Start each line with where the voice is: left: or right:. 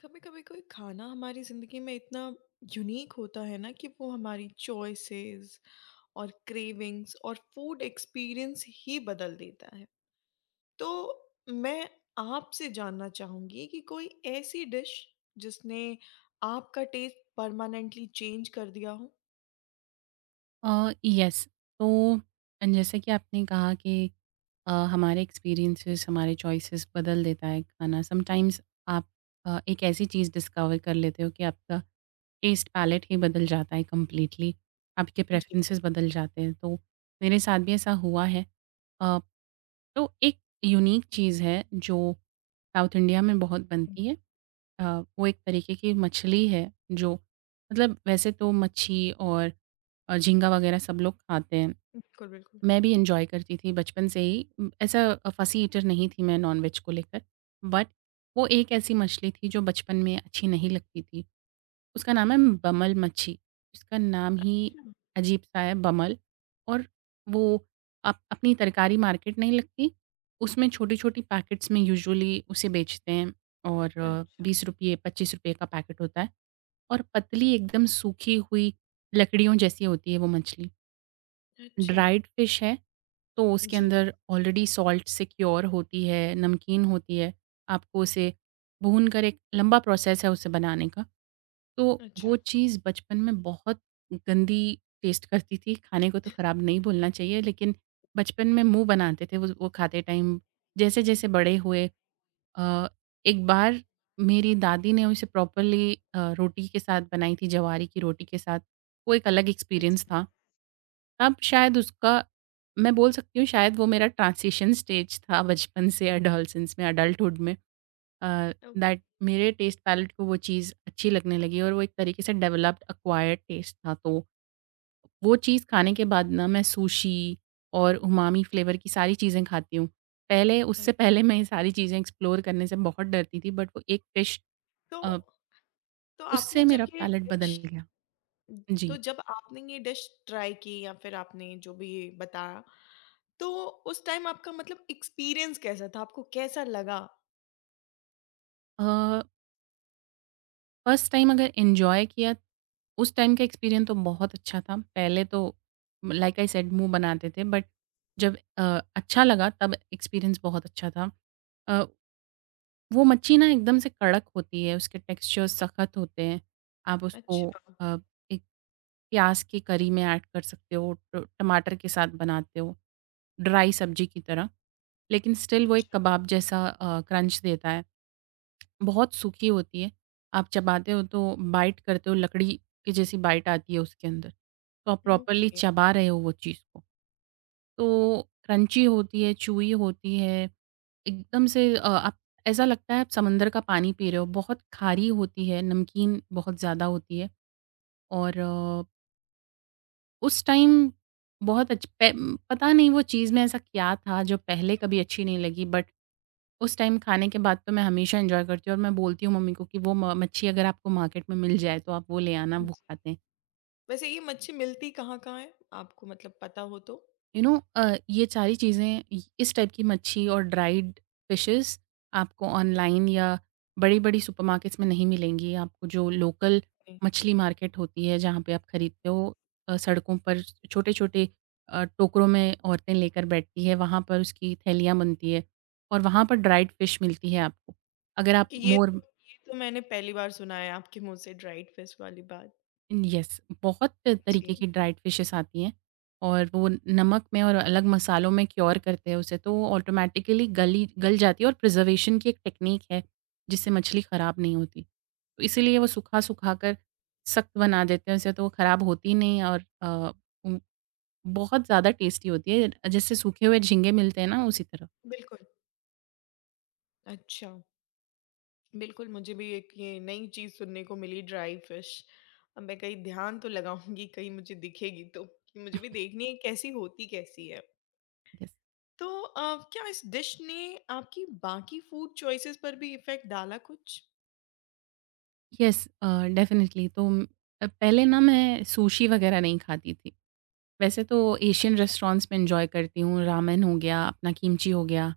left: कभी कभी कोई खाना हमारी जिंदगी में इतना यूनिक होता है ना कि वो हमारी चॉइसेस और क्रेविंग्स और फूड एक्सपीरियंस ही बदल देता है। तो मैं आपसे जानना चाहूंगी कि कोई ऐसी डिश जिसने आपका टेस्ट परमानेंटली चेंज कर दिया हो।
right: यस। तो जैसे कि आपने कहा कि हमारे एक्सपीरियंसेस हमारे चॉइसेस बदल देता है खाना समटाइम्स। आप एक ऐसी चीज़ डिस्कवर कर लेते हो कि आपका टेस्ट पैलेट ही बदल जाता है कम्प्लीटली। आपके
left: जी।
right: प्रेफरेंसेस बदल जाते हैं तो मेरे साथ भी ऐसा हुआ है। अ, तो एक यूनिक चीज़ है जो साउथ इंडिया में बहुत बनती है। अ, वो एक तरीके की मछली है जो मतलब वैसे तो मच्छी और झींगा वगैरह सब लोग खाते हैं।
left: बिल्कुल बिल्कुल।
right: मैं भी इंजॉय करती थी बचपन से ही, ऐसा फसी ईटर नहीं थी मैं नॉनवेज को लेकर। बट वो एक ऐसी मछली थी जो बचपन में अच्छी नहीं लगती थी। उसका नाम है बमल मच्छी। उसका नाम ही
left: अच्छा।
right: अजीब-सा है बमल। और वो अप अपनी तरकारी मार्केट नहीं लगती, उसमें छोटी-छोटी पैकेट्स में यूजुअली उसे बेचते हैं और
left: अच्छा।
right: ₹20 ₹25 का पैकेट होता है। और पतली एकदम सूखी हुई लकड़ियों जैसी होती है वो मछली।
left: अच्छा।
right: ड्राइड फ़िश है, तो उसके
left: जी।
right: अंदर ऑलरेडी सॉल्ट से क्योर होती है, नमकीन होती है। आपको उसे भूनकर एक लंबा प्रोसेस है उसे बनाने का। तो
left: अच्छा।
right: वो चीज़ बचपन में बहुत गंदी टेस्ट करती थी, खाने को तो खराब नहीं बोलना चाहिए लेकिन बचपन में मुँह बनाते थे वो खाते टाइम। जैसे-जैसे बड़े हुए अ, एक बार मेरी दादी ने उसे प्रॉपरली रोटी के साथ बनाई थी, जवारी की रोटी के साथ। वो एक अलग
left: अच्छा।
right: एक्सपीरियंस था। अब शायद उसका, मैं बोल सकती हूँ शायद वो मेरा ट्रांज़िशन स्टेज था बचपन से एडोलेसेंस में, एडल्टहुड में।
left: ओके।
right: दैट मेरे टेस्ट पैलेट को वो चीज़ अच्छी लगने लगी और वो एक तरीके से डेवलप्ड एक्वायर्ड टेस्ट था। तो वो चीज़ खाने के बाद ना मैं सुशी और उमामी फ्लेवर की सारी चीज़ें खाती हूँ। पहले, उससे पहले मैं ये सारी चीज़ें एक्सप्लोर करने से बहुत डरती थी बट वो एक फ़िश,
left: तो
right: अ,
left: तो
right: उससे
left: आपने जब
right: मेरा
left: ये
right: पैलेट
left: डिश
right: बदल गया। जी।
left: तो जब आपने ये डिश ट्राई की या फिर आपने जो भी बताया, तो उस टाइम आपका एक्सपीरियंस कैसा था? आपको कैसा लगा?
right: अ, फर्स्ट टाइम अगर एन्जॉय किया उस टाइम का एक्सपीरियंस तो बहुत अच्छा था। पहले तो लाइक आई सेड मुँह बनाते थे बट जब अच्छा लगा तब एक्सपीरियंस बहुत अच्छा था। अ, वो मच्छी ना एकदम से कड़क होती है, उसके टेक्सचर सख्त होते हैं। आप उसको
left: अच्छा।
right: अ, एक प्याज़ की करी में ऐड कर सकते हो, ट टमाटर के साथ बनाते हो, ड्राई सब्ज़ी की तरह। लेकिन स्टिल वो एक
left: अच्छा।
right: कबाब जैसा क्रंच देता है। बहुत सूखी होती है, आप चबाते हो तो बाइट करते हो, लकड़ी की जैसी बाइट आती है उसके अंदर। तो आप प्रॉपरली
left: ओके।
right: चबा रहे हो वो चीज़ को। तो क्रंची होती है, चूई होती है। एकदम से आप, ऐसा लगता है आप समंदर का पानी पी रहे हो। बहुत खारी होती है, नमकीन बहुत ज़्यादा होती है और उस टाइम बहुत अच्छ पै पता नहीं वो चीज़ में ऐसा क्या था जो पहले कभी अच्छी नहीं लगी बट उस टाइम खाने के बाद तो मैं हमेशा एन्जॉय करती हूँ और मैं बोलती हूँ मम्मी को कि वो म मच्छी अगर आपको मार्केट में मिल जाए तो आप वो ले आना, वो
left: जी।
right: खाते हैं।
left: वैसे ये मच्छी मिलती कहाँ-कहाँ है? आपको पता हो तो?
right: यू नो ये सारी चीज़ें इस टाइप की मच्छी और ड्राइड फिशेस आपको ऑनलाइन या बड़ी बड़ी सुपरमार्केट्स में नहीं मिलेंगी। आपको जो लोकल
left: नहीं,
right: मछली मार्केट होती है जहाँ पे आप खरीदते हो, सड़कों पर छोटे छोटे टोकरों में औरतें लेकर बैठती है, वहाँ पर उसकी थैलियाँ बनती है और वहाँ पर ड्राइड फिश मिलती है आपको। अगर आप
left: क्योंकि ये तो
right: मोर,
left: ये तो मैंने पहली बार सुना है आपके मुँह से ड्राइड फिश वाली बात।
right: यस, बहुत तरीके
left: जी।
right: की ड्राइड फिशेज़ आती हैं और वो नमक में और अलग मसालों में क्योर करते हैं उसे, तो वो ऑटोमैटिकली गली गल जाती है और प्रिज़र्वेशन की एक टेक्नीक है, जिससे मछली ख़राब नहीं होती। तो इसीलिए वो सुखा-सुखा कर सख्त बना देते हैं उसे, तो वो ख़राब होती नहीं है और उम, बहुत ज़्यादा टेस्टी होती है, जैसे सूखे हुए झींगे मिलते हैं ना, उसी तरह।
left: बिल्कुल। अच्छा। बिल्कुल, मुझे भी एक ये नई चीज़ सुनने को मिली, ड्राई फिश। अब मैं कहीं ध्यान तो लगाऊँगी, कहीं मुझे दिखेगी तो, कि मुझे भी देखनी है कैसी होती कैसी है।
right: यस।
left: तो क्या इस डिश ने आपकी बाकी फूड चॉइसेस पर भी इफ़ेक्ट डाला कुछ?
right: यस डेफ़िनिटली तो पहले ना मैं सुशी वग़ैरह नहीं खाती थी। वैसे तो एशियन
left: अच्छा।
right: रेस्टोरेंट्स में एन्जॉय करती हूँ, रामेन हो गया, अपना किमची हो गया,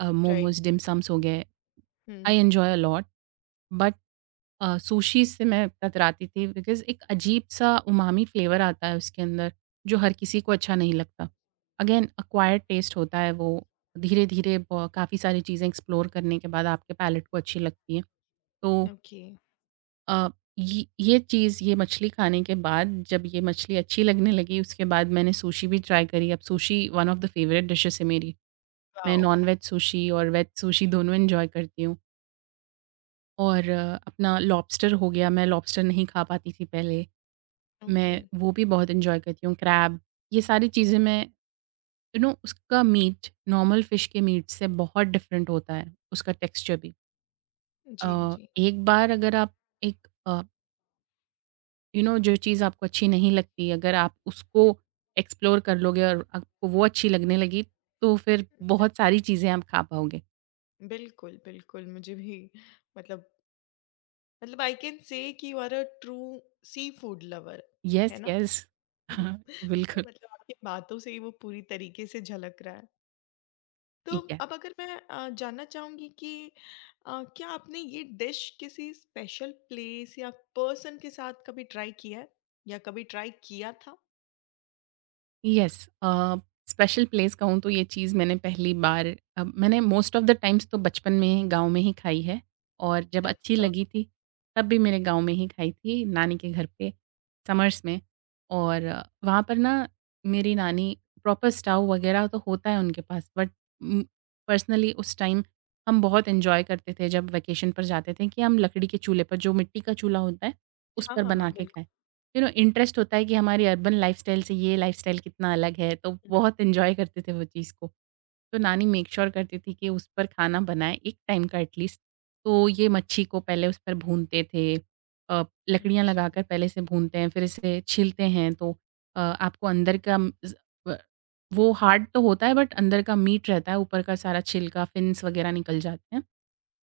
left: राइट।
right: मोमोज़, डिम सम्स हो गए,
left: हुँ।
right: I enjoy a lot but sushi से मैं कतराती थी बिकॉज़ एक अजीब-सा उमामी फ्लेवर आता है उसके अंदर, जो हर किसी को अच्छा नहीं लगता। अगेन एक्वायर्ड टेस्ट होता है वो, धीरे-धीरे ब काफ़ी सारी चीज़ें एक्सप्लोर करने के बाद आपके पैलेट को अच्छी लगती हैं। तो
left: ओके।
right: अ, ये चीज़, ये मछली खाने के बाद जब ये मछली अच्छी लगने लगी उसके बाद मैंने सुशी भी ट्राई करी। अब sushi one of the favourite dishes है मेरी। मैं
left: वाओ!
right: नॉन-वेज सुशी और वेज सुशी दोनों एन्जॉय करती हूँ। और अपना लॉबस्टर हो गया, मैं लॉबस्टर नहीं खा पाती थी पहले।
left: ओके।
right: मैं वो भी बहुत एन्जॉय करती हूँ, क्रैब। ये सारी चीज़ें मैं, उसका मीट नॉर्मल फ़िश के मीट से बहुत डिफ़रेंट होता है, उसका टेक्सचर भी।
left: जी, जी।
right: एक बार अगर आप एक जो चीज़ आपको अच्छी नहीं लगती, अगर आप उसको एक्सप्लोर कर लोगे और आपको वो अच्छी लगने लगी, तो फिर बहुत सारी चीज़ें आप खा पाओगे।
left: बिल्कुल, बिल्कुल, मुझे भी मतलब मतलब आई कैन से कि you are a true sea food lover,
right: yes,
left: है ना?
right: यस। बिल्कुल।
left: तो आपकी बातों से ही वो पूरी तरीके से झलक रहा है। तो अब अगर मैं जानना चाहूँगी कि क्या आपने ये डिश किसी स्पेशल प्लेस या पर्सन के साथ कभी ट्राई किया है? या कभी ट्राई किया था?
right: यस अ, स्पेशल प्लेस कहूँ तो ये चीज़ मैंने पहली बार मैंने मोस्ट ऑफ द टाइम्स तो बचपन में गाँव में ही खाई है और जब अच्छी
left: अच्छा।
right: लगी थी तब भी मेरे गाँव में ही खाई थी नानी के घर पे समर्स में। और वहाँ पर ना मेरी नानी प्रॉपर स्टोव वगैरह तो होता है उनके पास बट पर्सनली उस टाइम हम बहुत एंजॉय करते थे जब वेकेशन पर जाते थे कि हम लकड़ी के चूल्हे पर, जो मिट्टी का चूल्हा होता है उस
left: हाँ,
right: पर
left: हाँ,
right: बना
left: हाँ,
right: के
left: बिल्कुल।
right: खाएं। यू नो इंटरेस्ट होता है कि हमारी अर्बन लाइफस्टाइल से ये लाइफस्टाइल कितना अलग है, तो बहुत एंजॉय करते थे वो चीज़ को। तो नानी मेक श्योर करती थी कि उस पर खाना बनाए एक टाइम का एटलीस्ट। तो ये मच्छी को पहले उस पर भूनते थे, अ, लकड़ियाँ
left: अच्छा।
right: लगाकर पहले से भूनते हैं, फिर इसे छीलते हैं। तो आपको अंदर का ज़ व वो हार्ड तो होता है बट अंदर का मीट रहता है, ऊपर का सारा छिलका, फिन्स वगैरह निकल जाते हैं।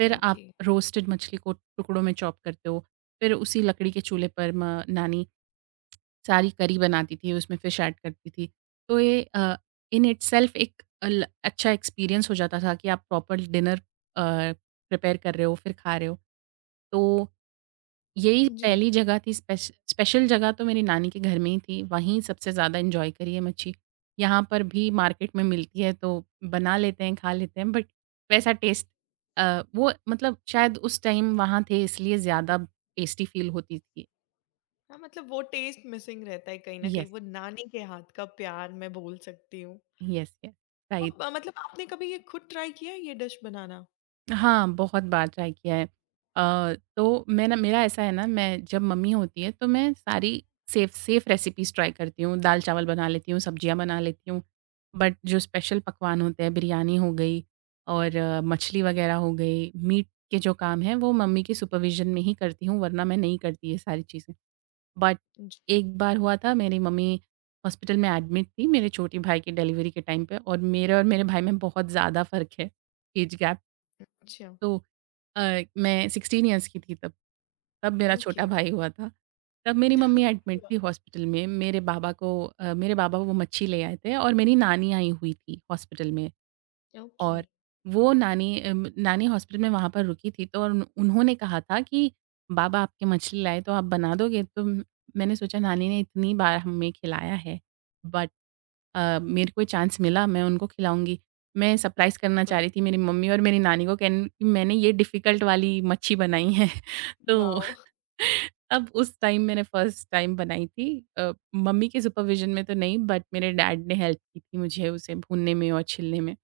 right: फिर आप
left: ओके।
right: रोस्टेड मछली को टुकड़ों में चॉप करते हो। फिर उसी लकड़ी के चूल्हे पर म नानी सारी करी बनाती थी, उसमें फिश ऐड करती थी। तो ये इन इटसेल्फ एक अल अच्छा एक्सपीरियंस हो जाता था कि आप प्रॉपर डिनर प्रिपेयर कर रहे हो, फिर खा रहे हो। तो यही
left: जी।
right: पहली जगह थी स्पेशल जगह तो मेरी नानी के घर में ही थी, वहीं सबसे ज़्यादा एन्जॉय करी है मच्छी। यहाँ पर भी मार्केट में मिलती है तो बना लेते हैं, खा लेते हैं बट वैसा टेस्ट, वो मतलब शायद उस टाइम वहाँ थे इसलिए ज़्यादा टेस्टी फ़ील होती थी।
left: हाँ, वो टेस्ट मिसिंग रहता है कहीं न कहीं,
right: येस,
left: वो नानी के हाथ का प्यार मैं बोल सकती हूँ।
right: येस, येस,
left: तो
right: राइट।
left: ब मतलब आपने कभी ये खुद ट्राई किया है ये डिश बनाना?
right: हाँ, बहुत बार ट्राई किया है। तो मैं ना, मेरा ऐसा है ना, मैं जब मम्मी होती है तो मैं सारी सेफ सेफ रेसिपीज़ ट्राई करती हूँ, दाल-चावल बना लेती हूँ, सब्जियाँ बना लेती हूँ। बट जो स्पेशल पकवान होते हैं, बिरयानी हो गई और मछली वग़ैरह हो गई, मीट के जो काम हैं वो मम्मी के सुपरविज़न में ही करती हूँ, वरना मैं नहीं करती ये सारी चीज़ें। बट
left: जी।
right: एक बार हुआ था, मेरी मम्मी हॉस्पिटल में एडमिट थी मेरे छोटे भाई की डिलीवरी के टाइम पे और मेरे भाई में बहुत ज़्यादा फ़र्क है, ऐज गैप।
left: अच्छा।
right: तो मैं 16 इयर्स की थी तब। तब मेरा
left: ओके।
right: छोटा भाई हुआ था। तब मेरी मम्मी एडमिट थी हॉस्पिटल में। मेरे बाबा वो मच्छी ले आए थे और मेरी नानी आई हुई थी हॉस्पिटल में।
left: ओके।
right: और वो नानी, नानी हॉस्पिटल में वहाँ पर रुकी थी तो उन उन्होंने कहा था कि बाबा आपके मछली लाए तो आप बना दोगे? तो मैंने सोचा नानी ने इतनी बार हमें खिलाया है बट मेरे को चांस मिला मैं उनको खिलाऊँगी। मैं सरप्राइज़ करना चाह
left: बिल्कुल।
right: रही थी मेरी मम्मी और मेरी नानी को, कहन कि मैंने ये डिफ़िकल्ट वाली मच्छी बनाई है। तो
left: वाओ!
right: अब उस टाइम मैंने फर्स्ट टाइम बनाई थी। मम्मी के सुपरविज़न में तो नहीं, बट मेरे डैड ने हेल्प की थी मुझे उसे भूनने में और छीलने में,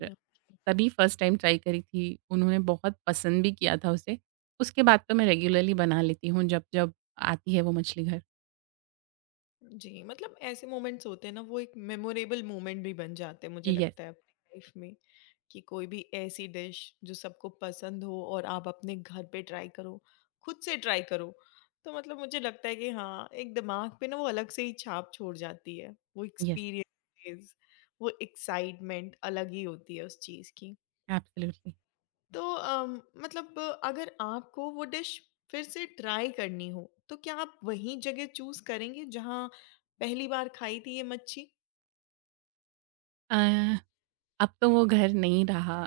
left: न।
right: तभी फर्स्ट टाइम ट्राई करी थी। उन्होंने बहुत पसंद भी किया था उसे। उसके बाद तो मैं रेगुलरली बना लेती हूँ जब-जब आती है वो मछली घर।
left: जी, ऐसे मोमेंट्स होते हैं ना, वो एक मेमोरेबल मोमेंट भी बन जाते हैं मुझे
right: येस,
left: लगता है अपनी लाइफ़ में, कि कोई भी ऐसी डिश जो सबको पसंद हो और आप अपने घर पे ट्राई करो, खुद से ट्राई करो। तो मुझे लगता है कि हाँ, एक दिमाग पे ना वो अलग से ही छाप छोड़ जाती है। वो
right: येस,
left: एक्सपीरियंस, वो एक्साइटमेंट अलग ही होती है उस चीज़ की।
right: एब्सोल्युटली।
left: तो अम, मतलब अगर आपको वो डिश फिर से ट्राई करनी हो, तो क्या आप वही जगह चूज़ करेंगे जहाँ पहली बार खाई थी ये मच्छी?
right: अ अब तो वो घर नहीं रहा।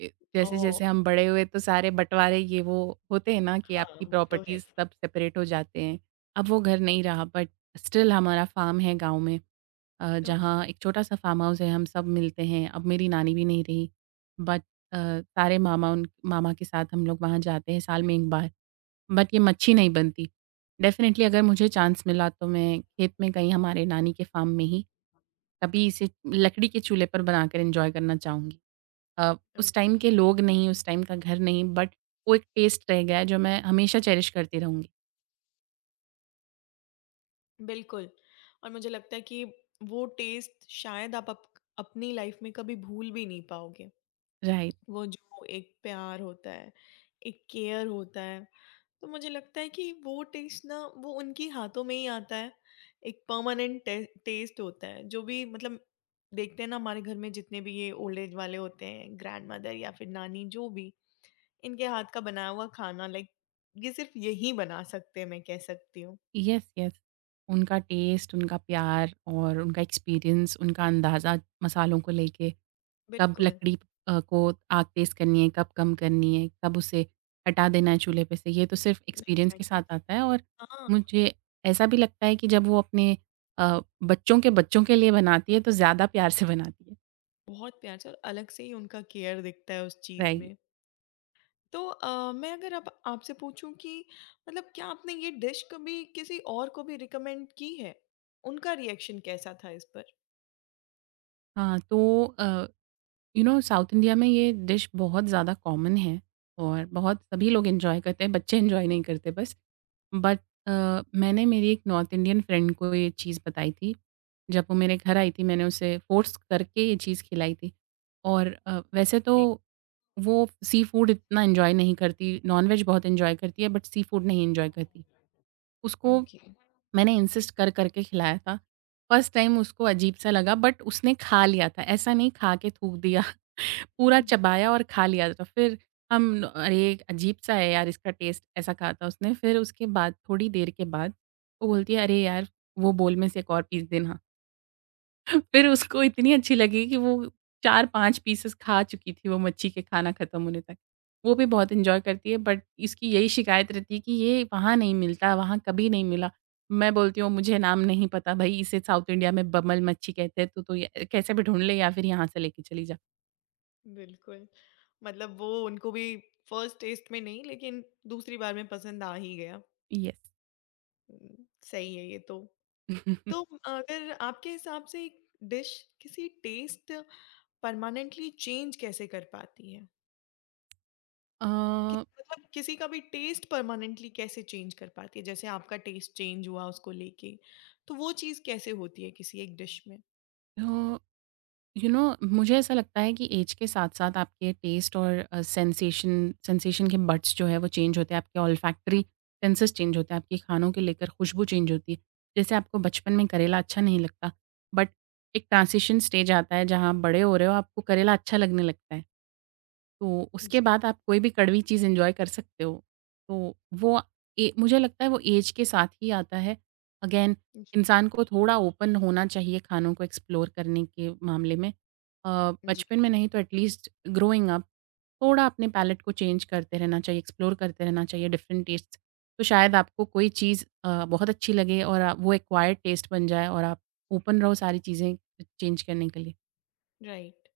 left: ओह!
right: जैसे-जैसे हम बड़े हुए तो सारे बँटवारे ये वो होते हैं ना कि
left: हाँ,
right: आपकी
left: वो तो है।
right: प्रॉपर्टीज़ सब सेपरेट हो जाते हैं। अब वो घर नहीं रहा बट स्टिल हमारा फ़ार्म है गाँव में, जहाँ
left: ओके।
right: एक छोटा-सा फ़ार्म हाउस है, हम सब मिलते हैं। अब मेरी नानी भी नहीं रही बट सारे मामा, उन मामा के साथ हम लोग वहाँ जाते हैं साल में 1 बार। बट ये मच्छी नहीं बनती। डेफ़िनिटली अगर मुझे चांस मिला तो मैं खेत में कहीं हमारे नानी के फ़ार्म में ही कभी इसे लकड़ी के चूल्हे पर बनाकर एन्जॉय करना चाहूँगी। अ, उस
left: ओके।
right: टाइम के लोग नहीं, उस टाइम का घर नहीं, बट वो एक टेस्ट रह गया है जो मैं हमेशा चेरिश करती रहूँगी।
left: बिल्कुल। और मुझे लगता है कि वो टेस्ट शायद आप अप अपनी लाइफ़ में कभी भूल भी नहीं पाओगे।
right: राइट।
left: वो जो एक प्यार होता है, एक केयर होता है। तो मुझे लगता है कि वो टेस्ट ना वो उनके हाथों में ही आता है। एक परमानेंट टे टेस्ट होता है जो भी देखते हैं ना हमारे घर में जितने भी ये ओल्ड एज वाले होते हैं, ग्रैंडमदर या फिर नानी जो भी, इनके हाथ का बनाया हुआ खाना, लाइक ये सिर्फ़ यही बना सकते हैं मैं कह सकती हूँ।
right: Yes, yes. उनका टेस्ट, उनका प्यार और उनका एक्सपीरियंस, उनका अंदाज़ा मसालों को लेके। कब
left: बिल्कुल।
right: लकड़ी को आग तेज़ करनी है, कब कम करनी है, कब उसे हटा देना है चूल्हे पे से, ये तो सिर्फ़ एक्सपीरियंस के साथ
left: एग्ज़ैक्टली।
right: आता है और
left: हाँ,
right: मुझे ऐसा भी लगता है कि जब वो अपने अ, बच्चों के लिए बनाती है, तो ज़्यादा प्यार से बनाती है।
left: बहुत प्यार से और अलग से ही उनका केयर दिखता है उस चीज़
right: राइट।
left: में। तो मैं अगर अब आपसे पूछूं कि क्या आपने ये डिश कभी किसी और को भी रिकमेंड की है? उनका रिएक्शन कैसा था इस पर?
right: हाँ, तो यू नो साउथ इंडिया में ये डिश बहुत ज़्यादा कॉमन है और बहुत सभी लोग एंजॉय करते हैं, बच्चे एंजॉय नहीं करते बस, बट मैंने मेरी एक नॉर्थ इंडियन फ्रेंड को ये चीज़ बताई थी जब वो मेरे घर आई थी। मैंने उसे फोर्स करके ये चीज़ खिलाई थी और वैसे तो
left: जी।
right: वो सी फूड इतना एंजॉय नहीं करती, नॉनवेज बहुत एंजॉय करती है बट सी फूड नहीं एंजॉय करती, उसको
left: ओके।
right: मैंने इंसिस्ट कर करके खिलाया था। फर्स्ट टाइम उसको अजीब सा लगा बट उसने खा लिया था, ऐसा नहीं खा के थूक दिया, पूरा चबाया और खा लिया। तो फिर हम, अरे! अजीब-सा है यार इसका टेस्ट, ऐसा कहा था उसने। फिर उसके बाद थोड़ी देर के बाद वो बोलती है, अरे यार! वो बोल में से एक और पीस देना। फिर उसको इतनी अच्छी लगी कि वो 4-5 पीसेस खा चुकी थी, वो मच्छी के खाना खत्म होने तक। वो भी बहुत एन्जॉय करती है बट इसकी यही शिकायत रहती है कि ये वहाँ नहीं मिलता, वहाँ कभी नहीं मिला। मैं बोलती हूँ मुझे नाम नहीं पता भई, इसे साउथ इंडिया में बमल मच्छी कहते हैं, तो ये कैसे भी ढूँढ ले या फिर यहाँ से लेके चली जा।
left: बिल्कुल। वो उनको भी फर्स्ट टेस्ट में नहीं लेकिन दूसरी बार में पसंद आ ही गया।
right: येस।
left: सही है ये तो। तो अगर आपके हिसाब से एक डिश किसी टेस्ट परमानेंटली चेंज कैसे कर पाती है, कि
right: अ,
left: किसी का भी टेस्ट परमानेंटली कैसे चेंज कर पाती है? जैसे आपका टेस्ट चेंज हुआ उसको लेके, तो वो चीज़ कैसे होती है किसी एक डिश में?
right: तो यू नो मुझे ऐसा लगता है कि एज के साथ साथ आपके टेस्ट और सेंसेशन सेंसेशन के बड्स जो है वो चेंज होते हैं, आपके ऑल्फैक्टरी सेंसेस चेंज होते हैं आपके खानों के लेकर, खुशबू चेंज होती है। जैसे आपको बचपन में करेला अच्छा नहीं लगता बट एक ट्रांसिशन स्टेज आता है जहाँ आप बड़े हो रहे हो, आपको करेला अच्छा लगने लगता है, तो उसके
left: जी,
right: बाद आप कोई भी कड़वी चीज़ एन्जॉय कर सकते हो। तो वो, ए मुझे लगता है वो ऐज के साथ ही आता है। अगेन इंसान को थोड़ा ओपन होना चाहिए खानों को एक्सप्लोर करने के मामले में।
left: जी।
right: बचपन में नहीं तो एट लीस्ट ग्रोइंग अप थोड़ा अपने पैलेट को चेंज करते रहना चाहिए, एक्सप्लोर करते रहना चाहिए डिफरेंट टेस्ट्स। तो शायद आपको कोई चीज़ बहुत अच्छी लगे और वो एक्वायर्ड टेस्ट बन जाए और आप ओपन रहो सारी चीज़ें चेंज करने के लिए।
left: राइट।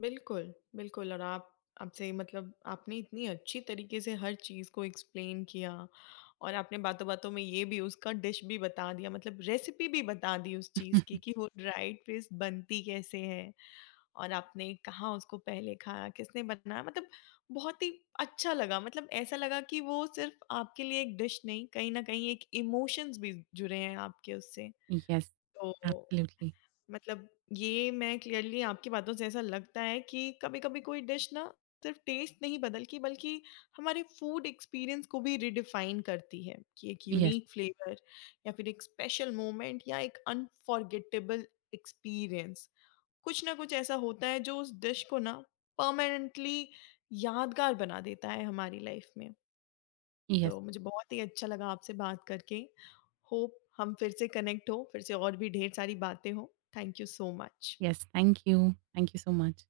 left: बिल्कुल, बिल्कुल। और आप आपसे मतलब आपने इतनी अच्छी तरीके से हर चीज़ को एक्सप्लेन किया, और आपने बातों-बातों में ये भी उसका डिश भी बता दिया, रेसिपी भी बता दी उस चीज़ की कि वो ड्राइड फिश बनती कैसे है। और आपने कहाँ उसको पहले खाया, किसने बनाया? बहुत ही अच्छा लगा, ऐसा लगा कि वो सिर्फ़ आपके लिए एक डिश नहीं, कहीं न कहीं एक इमोशंस भी जुड़े हैं आपके उससे।
right: येस,
left: तो
right: एब्सोल्युटली।
left: मतलब ये मैं क्लियरली आपकी बातों से ऐसा लगता है कि कभी-कभी कोई डिश ना सिर्फ़ टेस्ट नहीं बदलती बल्कि हमारे फूड एक्सपीरियंस को भी रिडिफाइन करती है, कि एक
right: येस,
left: यूनिक फ्लेवर या फिर एक स्पेशल मोमेंट या एक अनफॉरगेटेबल एक्सपीरियंस। कुछ ना कुछ ऐसा होता है जो उस डिश को ना परमानेंटली यादगार बना देता है हमारी लाइफ में।
right: येस।
left: तो मुझे बहुत ही अच्छा लगा आपसे बात करके। होप हम फिर से कनेक्ट हो, फिर से और भी ढेर सारी बातें हो। Thank you so much.
right: Yes, thank you. Thank you so much.